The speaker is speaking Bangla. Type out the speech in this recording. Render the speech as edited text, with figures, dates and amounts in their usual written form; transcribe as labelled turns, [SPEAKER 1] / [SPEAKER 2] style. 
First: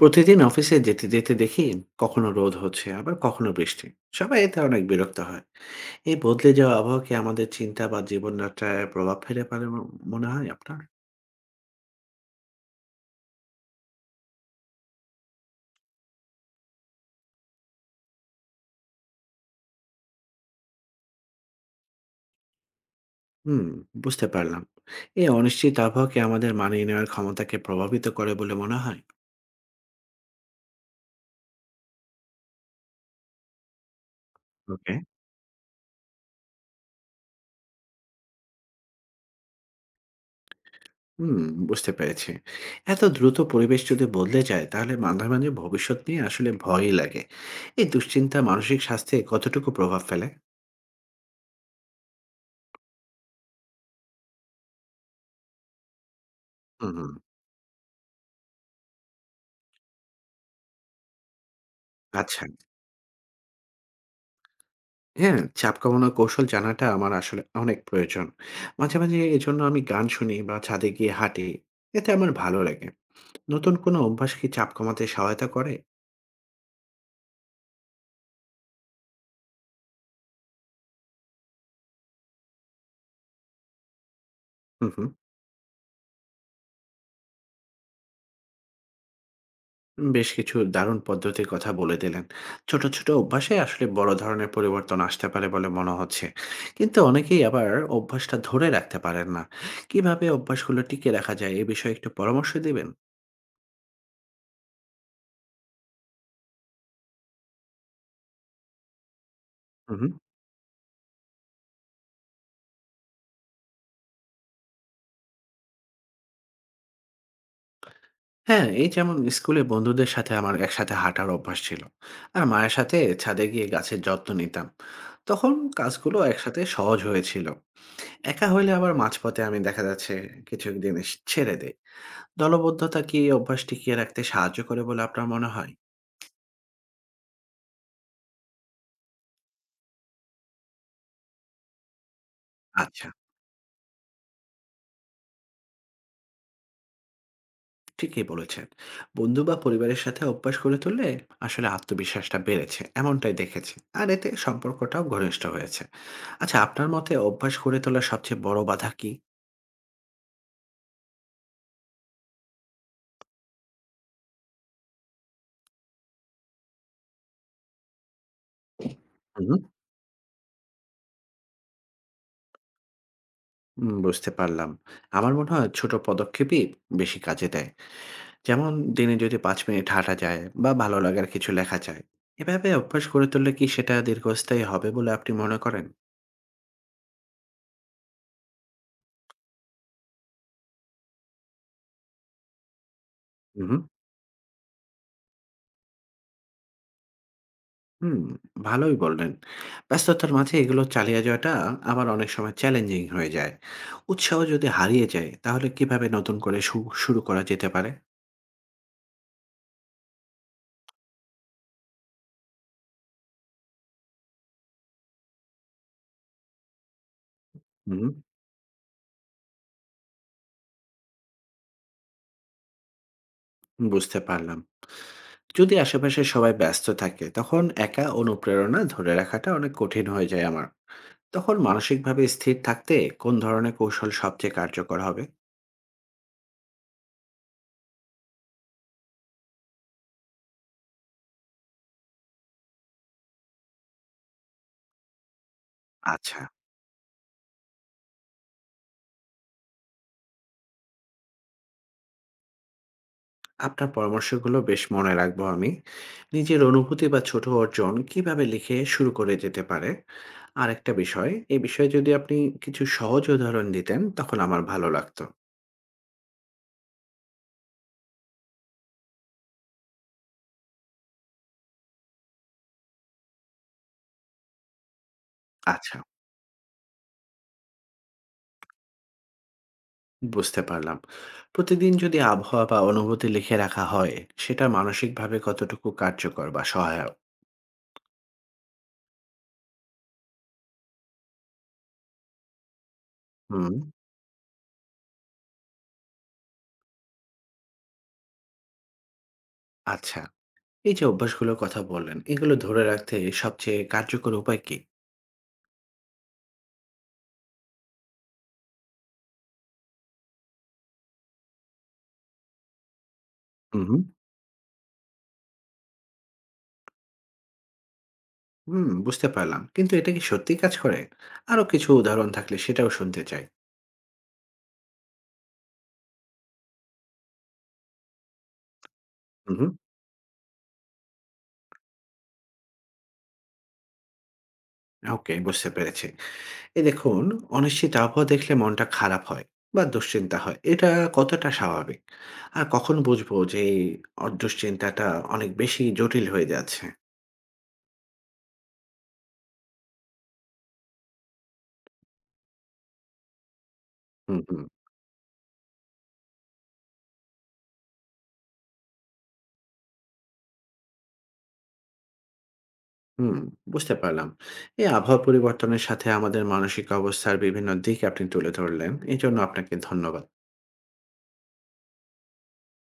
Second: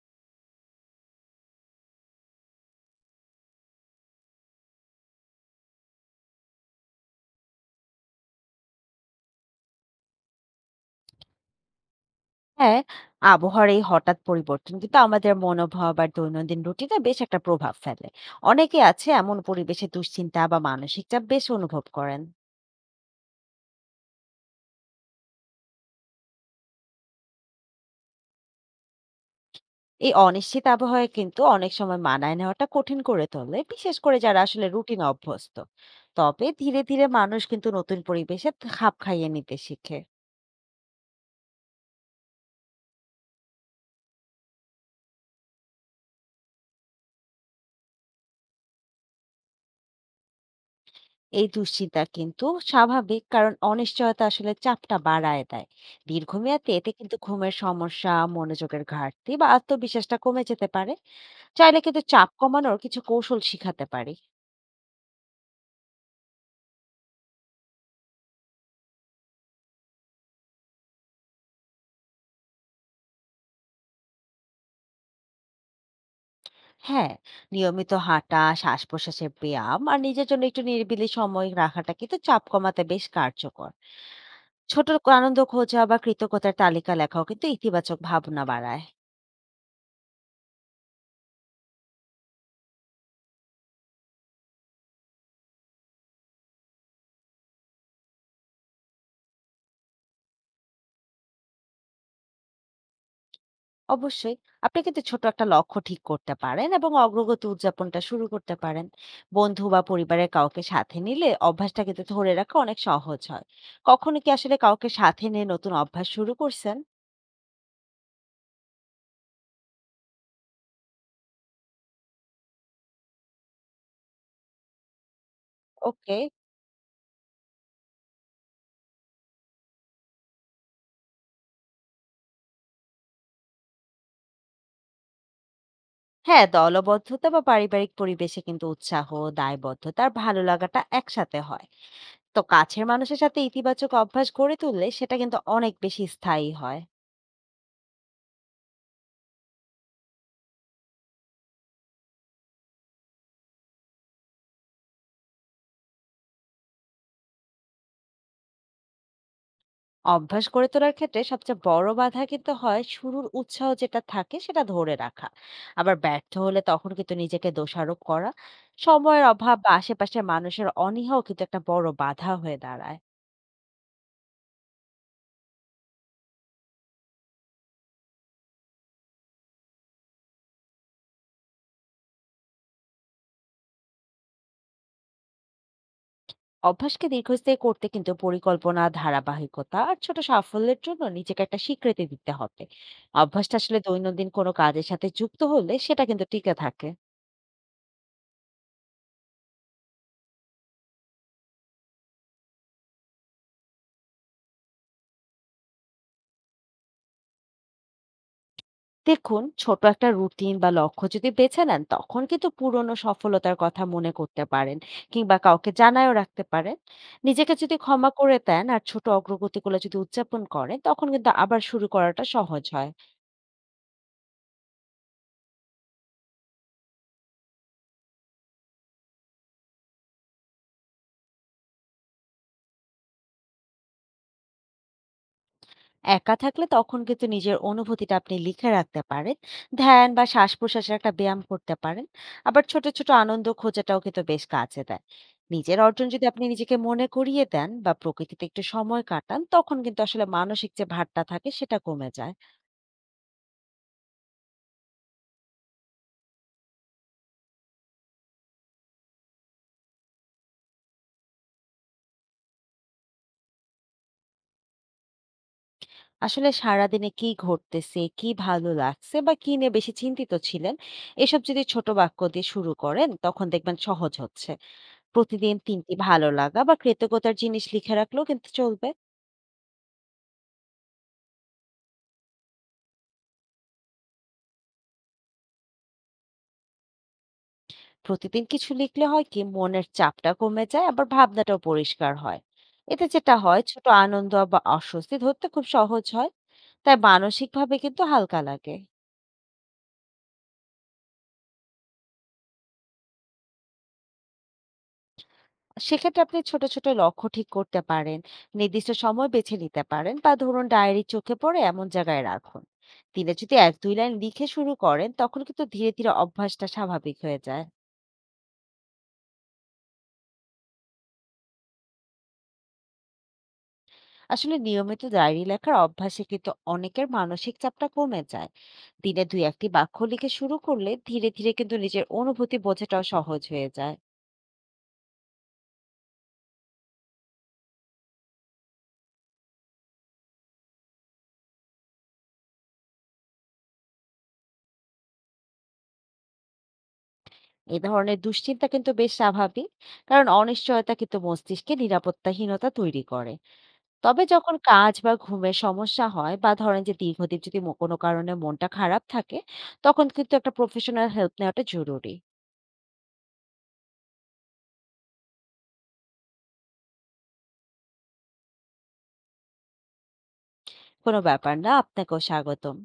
[SPEAKER 1] প্রতিদিন অফিসে যেতে যেতে দেখি কখনো রোদ হচ্ছে আবার কখনো বৃষ্টি। সবাই এতে অনেক বিরক্ত হয়। এই বদলে যাওয়া আবহাওয়া কি আমাদের চিন্তা বা জীবনযাত্রায় প্রভাব ফেলে পারে মনে হয় আপনার?
[SPEAKER 2] হ্যাঁ, আবহাওয়ার এই হঠাৎ পরিবর্তন কিন্তু আমাদের মনোভাব আর দৈনন্দিন রুটিনে বেশ একটা প্রভাব ফেলে। অনেকে আছে এমন পরিবেশে দুশ্চিন্তা বা মানসিক চাপ বেশ অনুভব করেন।
[SPEAKER 1] হুম, বুঝতে পারলাম। এই অনিশ্চিত আবহাওয়া কি আমাদের মানিয়ে নেওয়ার ক্ষমতাকে প্রভাবিত করে বলে মনে হয়?
[SPEAKER 2] এই অনিশ্চিত আবহাওয়া কিন্তু অনেক সময় মানায় নেওয়াটা কঠিন করে তোলে, বিশেষ করে যারা আসলে
[SPEAKER 1] ওকে।
[SPEAKER 2] রুটিন অভ্যস্ত। তবে ধীরে ধীরে মানুষ কিন্তু নতুন পরিবেশে খাপ খাইয়ে নিতে শিখে।
[SPEAKER 1] হুম, বুঝতে পেরেছি। এত দ্রুত পরিবেশ যদি বদলে যায় তাহলে মাঝে মাঝে ভবিষ্যৎ নিয়ে আসলে ভয়ই লাগে। এই দুশ্চিন্তা মানসিক স্বাস্থ্যে কতটুকু প্রভাব ফেলে?
[SPEAKER 2] এই দুশ্চিন্তা কিন্তু স্বাভাবিক, কারণ অনিশ্চয়তা আসলে চাপটা বাড়ায় দেয়। দীর্ঘমেয়াদে এতে
[SPEAKER 1] হুম।
[SPEAKER 2] কিন্তু ঘুমের সমস্যা, মনোযোগের ঘাটতি বা আত্মবিশ্বাসটা কমে যেতে পারে। চাইলে কিন্তু চাপ
[SPEAKER 1] আচ্ছা,
[SPEAKER 2] কমানোর কিছু কৌশল শিখাতে পারি।
[SPEAKER 1] হ্যাঁ, চাপ কমানোর কৌশল জানাটা আমার আসলে অনেক প্রয়োজন। মাঝে, মাঝে এজন্য আমি গান শুনি বা ছাদে গিয়ে হাঁটি। এতে আমার ভালো লাগে। নতুন কোনো অভ্যাস কি চাপ কমাতে সহায়তা করে?
[SPEAKER 2] হ্যাঁ, নিয়মিত হাঁটা, শ্বাস প্রশ্বাসের ব্যায়াম আর নিজের জন্য একটু নিরিবিলি সময় রাখাটা কিন্তু চাপ কমাতে বেশ কার্যকর। ছোট
[SPEAKER 1] হুম, হুম।
[SPEAKER 2] আনন্দ খোঁজা বা কৃতজ্ঞতার তালিকা লেখাও কিন্তু ইতিবাচক ভাবনা বাড়ায়।
[SPEAKER 1] বেশ কিছু দারুণ পদ্ধতির কথা বলে দিলেন। ছোট, ছোট অভ্যাসে আসলে বড় ধরনের পরিবর্তন আসতে পারে বলে মনে হচ্ছে। কিন্তু অনেকেই আবার অভ্যাসটা ধরে রাখতে পারেন না। কিভাবে অভ্যাসগুলো টিকিয়ে রাখা যায় এ বিষয়ে একটু পরামর্শ দিবেন?
[SPEAKER 2] অবশ্যই। আপনি কিন্তু ছোট একটা লক্ষ্য ঠিক করতে পারেন এবং অগ্রগতি উদযাপনটা শুরু করতে পারেন। বন্ধু বা
[SPEAKER 1] হুম, হুম।
[SPEAKER 2] পরিবারের কাউকে সাথে নিলে অভ্যাসটা কিন্তু ধরে রাখা অনেক সহজ হয়। কখনো কি আসলে কাউকে সাথে নিয়ে নতুন অভ্যাস শুরু করছেন?
[SPEAKER 1] হ্যাঁ, এই যেমন স্কুলে বন্ধুদের সাথে আমার একসাথে হাঁটার অভ্যাস ছিল। আর মায়ের সাথে ছাদে গিয়ে গাছের যত্ন নিতাম। তখন
[SPEAKER 2] ওকে।
[SPEAKER 1] কাজগুলো একসাথে সহজ হয়েছিল। একা হইলে আবার মাঝপথে আমি দেখা যাচ্ছে কিছু জিনিস ছেড়ে দেই। দলবদ্ধতা কি এই অভ্যাস টিকিয়ে রাখতে সাহায্য করে বলে আপনার মনে হয়?
[SPEAKER 2] হ্যাঁ, দলবদ্ধতা বা পারিবারিক পরিবেশে কিন্তু উৎসাহ, দায়বদ্ধতা আর ভালো লাগাটা একসাথে হয়। তো কাছের
[SPEAKER 1] আচ্ছা,
[SPEAKER 2] মানুষের সাথে ইতিবাচক অভ্যাস গড়ে তুললে সেটা কিন্তু অনেক বেশি স্থায়ী হয়।
[SPEAKER 1] ঠিকই বলেছেন। বন্ধু বা পরিবারের সাথে অভ্যাস গড়ে তুললে আসলে আত্মবিশ্বাসটা বেড়েছে, এমনটাই দেখেছি। আর এতে সম্পর্কটাও ঘনিষ্ঠ হয়েছে। আচ্ছা, আপনার মতে অভ্যাস গড়ে তোলার সবচেয়ে বড় বাধা কি?
[SPEAKER 2] অভ্যাস গড়ে তোলার ক্ষেত্রে সবচেয়ে বড় বাধা কিন্তু হয় শুরুর উৎসাহ যেটা থাকে সেটা ধরে রাখা, আবার ব্যর্থ হলে তখন কিন্তু নিজেকে দোষারোপ করা। সময়ের
[SPEAKER 1] হুম।
[SPEAKER 2] অভাব বা আশেপাশের মানুষের অনীহাও কিন্তু একটা বড় বাধা হয়ে দাঁড়ায়।
[SPEAKER 1] বুঝতে পারলাম। আমার মনে হয় ছোট পদক্ষেপই বেশি কাজে দেয়। যেমন দিনে যদি ৫ মিনিট হাঁটা যায় বা ভালো লাগার কিছু লেখা যায়। এভাবে অভ্যাস গড়ে তুললে কি সেটা দীর্ঘস্থায়ী হবে বলে আপনি মনে করেন?
[SPEAKER 2] অভ্যাসকে দীর্ঘস্থায়ী করতে কিন্তু পরিকল্পনা, ধারাবাহিকতা আর ছোট সাফল্যের জন্য নিজেকে একটা স্বীকৃতি দিতে হবে। অভ্যাসটা
[SPEAKER 1] উহু,
[SPEAKER 2] আসলে দৈনন্দিন কোনো কাজের সাথে যুক্ত হলে সেটা কিন্তু টিকে থাকে।
[SPEAKER 1] হুম, ভালোই বললেন। ব্যস্ততার মাঝে এগুলো চালিয়ে যাওয়াটা আবার অনেক সময় চ্যালেঞ্জিং হয়ে যায়। উৎসাহ যদি হারিয়ে যায় তাহলে কিভাবে নতুন করে শুরু করা যেতে পারে?
[SPEAKER 2] দেখুন, ছোট একটা রুটিন বা লক্ষ্য যদি বেছে নেন তখন কিন্তু পুরনো সফলতার কথা মনে করতে পারেন, কিংবা কাউকে জানায়ও রাখতে পারেন। নিজেকে যদি
[SPEAKER 1] হুম,
[SPEAKER 2] ক্ষমা করে দেন আর ছোট অগ্রগতিগুলো যদি উদযাপন করেন তখন কিন্তু আবার শুরু করাটা সহজ হয়।
[SPEAKER 1] বুঝতে পারলাম। যদি আশেপাশে সবাই ব্যস্ত থাকে তখন একা অনুপ্রেরণা ধরে রাখাটা অনেক কঠিন হয়ে যায় আমার। তখন মানসিকভাবে স্থির থাকতে কোন ধরনের কৌশল সবচেয়ে কার্যকর হবে?
[SPEAKER 2] একা থাকলে তখন কিন্তু নিজের অনুভূতিটা আপনি লিখে রাখতে পারেন, ধ্যান বা শ্বাস প্রশ্বাসের একটা ব্যায়াম করতে পারেন। আবার ছোট ছোট আনন্দ খোঁজাটাও কিন্তু বেশ কাজে দেয়। নিজের অর্জন যদি
[SPEAKER 1] আচ্ছা,
[SPEAKER 2] আপনি নিজেকে মনে করিয়ে দেন বা প্রকৃতিতে একটু সময় কাটান তখন কিন্তু আসলে মানসিক যে ভারটা থাকে সেটা কমে যায়।
[SPEAKER 1] আপনার পরামর্শগুলো বেশ মনে রাখবো আমি। নিজের অনুভূতি বা ছোট অর্জন কিভাবে লিখে শুরু করে যেতে পারে, আর একটা বিষয় এই বিষয়ে যদি আপনি কিছু সহজ উদাহরণ দিতেন তখন আমার ভালো লাগতো।
[SPEAKER 2] আসলে সারাদিনে কি ঘটতেছে, কি ভালো লাগছে বা কি নিয়ে বেশি চিন্তিত ছিলেন, এসব যদি ছোট বাক্য দিয়ে শুরু করেন তখন দেখবেন সহজ হচ্ছে। প্রতিদিন তিনটি
[SPEAKER 1] আচ্ছা,
[SPEAKER 2] ভালো লাগা বা কৃতজ্ঞতার জিনিস লিখে রাখলেও কিন্তু চলবে।
[SPEAKER 1] বুঝতে পারলাম। প্রতিদিন যদি আবহাওয়া বা অনুভূতি লিখে রাখা হয়, সেটা মানসিকভাবে কতটুকু কার্যকর বা সহায়ক?
[SPEAKER 2] প্রতিদিন কিছু লিখলে হয় কি মনের চাপটা কমে যায়, আবার ভাবনাটাও পরিষ্কার হয়। এতে যেটা হয়,
[SPEAKER 1] হুম।
[SPEAKER 2] ছোট আনন্দ বা অস্বস্তি ধরতে খুব সহজ হয়। তাই মানসিকভাবে কিন্তু হালকা লাগে।
[SPEAKER 1] আচ্ছা, এই যে অভ্যাসগুলোর কথা বললেন এগুলো ধরে রাখতে সবচেয়ে কার্যকর উপায় কি?
[SPEAKER 2] সেক্ষেত্রে আপনি ছোট ছোট লক্ষ্য ঠিক করতে পারেন, নির্দিষ্ট সময় বেছে নিতে পারেন বা ধরুন ডায়েরি চোখে পড়ে এমন জায়গায় রাখুন। দিনে যদি এক
[SPEAKER 1] হুম,
[SPEAKER 2] দুই
[SPEAKER 1] হুম।
[SPEAKER 2] লাইন লিখে শুরু করেন তখন কিন্তু ধীরে ধীরে অভ্যাসটা স্বাভাবিক হয়ে যায়।
[SPEAKER 1] হুম, বুঝতে পারলাম। কিন্তু এটা কি সত্যিই কাজ করে? আরো কিছু উদাহরণ থাকলে সেটাও শুনতে চাই।
[SPEAKER 2] আসলে নিয়মিত ডায়েরি লেখার অভ্যাসে কিন্তু অনেকের মানসিক চাপটা কমে যায়। দিনে দুই
[SPEAKER 1] হুম,
[SPEAKER 2] একটি
[SPEAKER 1] হুম।
[SPEAKER 2] বাক্য লিখে শুরু করলে ধীরে ধীরে কিন্তু নিজের অনুভূতি বোঝাটাও সহজ হয়ে যায়।
[SPEAKER 1] ওকে, বুঝতে পেরেছি। এই দেখুন, অনিশ্চিত আবহাওয়া দেখলে মনটা খারাপ হয় বা দুশ্চিন্তা হয়। এটা কতটা স্বাভাবিক? আর কখন বুঝবো যে এই দুশ্চিন্তাটা অনেক বেশি জটিল হয়ে যাচ্ছে?
[SPEAKER 2] এ ধরনের দুশ্চিন্তা কিন্তু বেশ স্বাভাবিক, কারণ অনিশ্চয়তা কিন্তু মস্তিষ্কে নিরাপত্তাহীনতা তৈরি করে। তবে
[SPEAKER 1] হুম,
[SPEAKER 2] যখন
[SPEAKER 1] হুম,
[SPEAKER 2] কাজ বা ঘুমের সমস্যা হয়, বা ধরেন যে দীর্ঘদিন যদি কোনো কারণে মনটা খারাপ থাকে, তখন কিন্তু একটা প্রফেশনাল হেল্প নেওয়াটা জরুরি।
[SPEAKER 1] হুম, বুঝতে পারলাম। এই আবহাওয়া পরিবর্তনের সাথে আমাদের মানসিক অবস্থার বিভিন্ন দিক আপনি তুলে ধরলেন। এজন্য আপনাকে ধন্যবাদ।
[SPEAKER 2] কোনো ব্যাপার না, আপনাকেও স্বাগতম।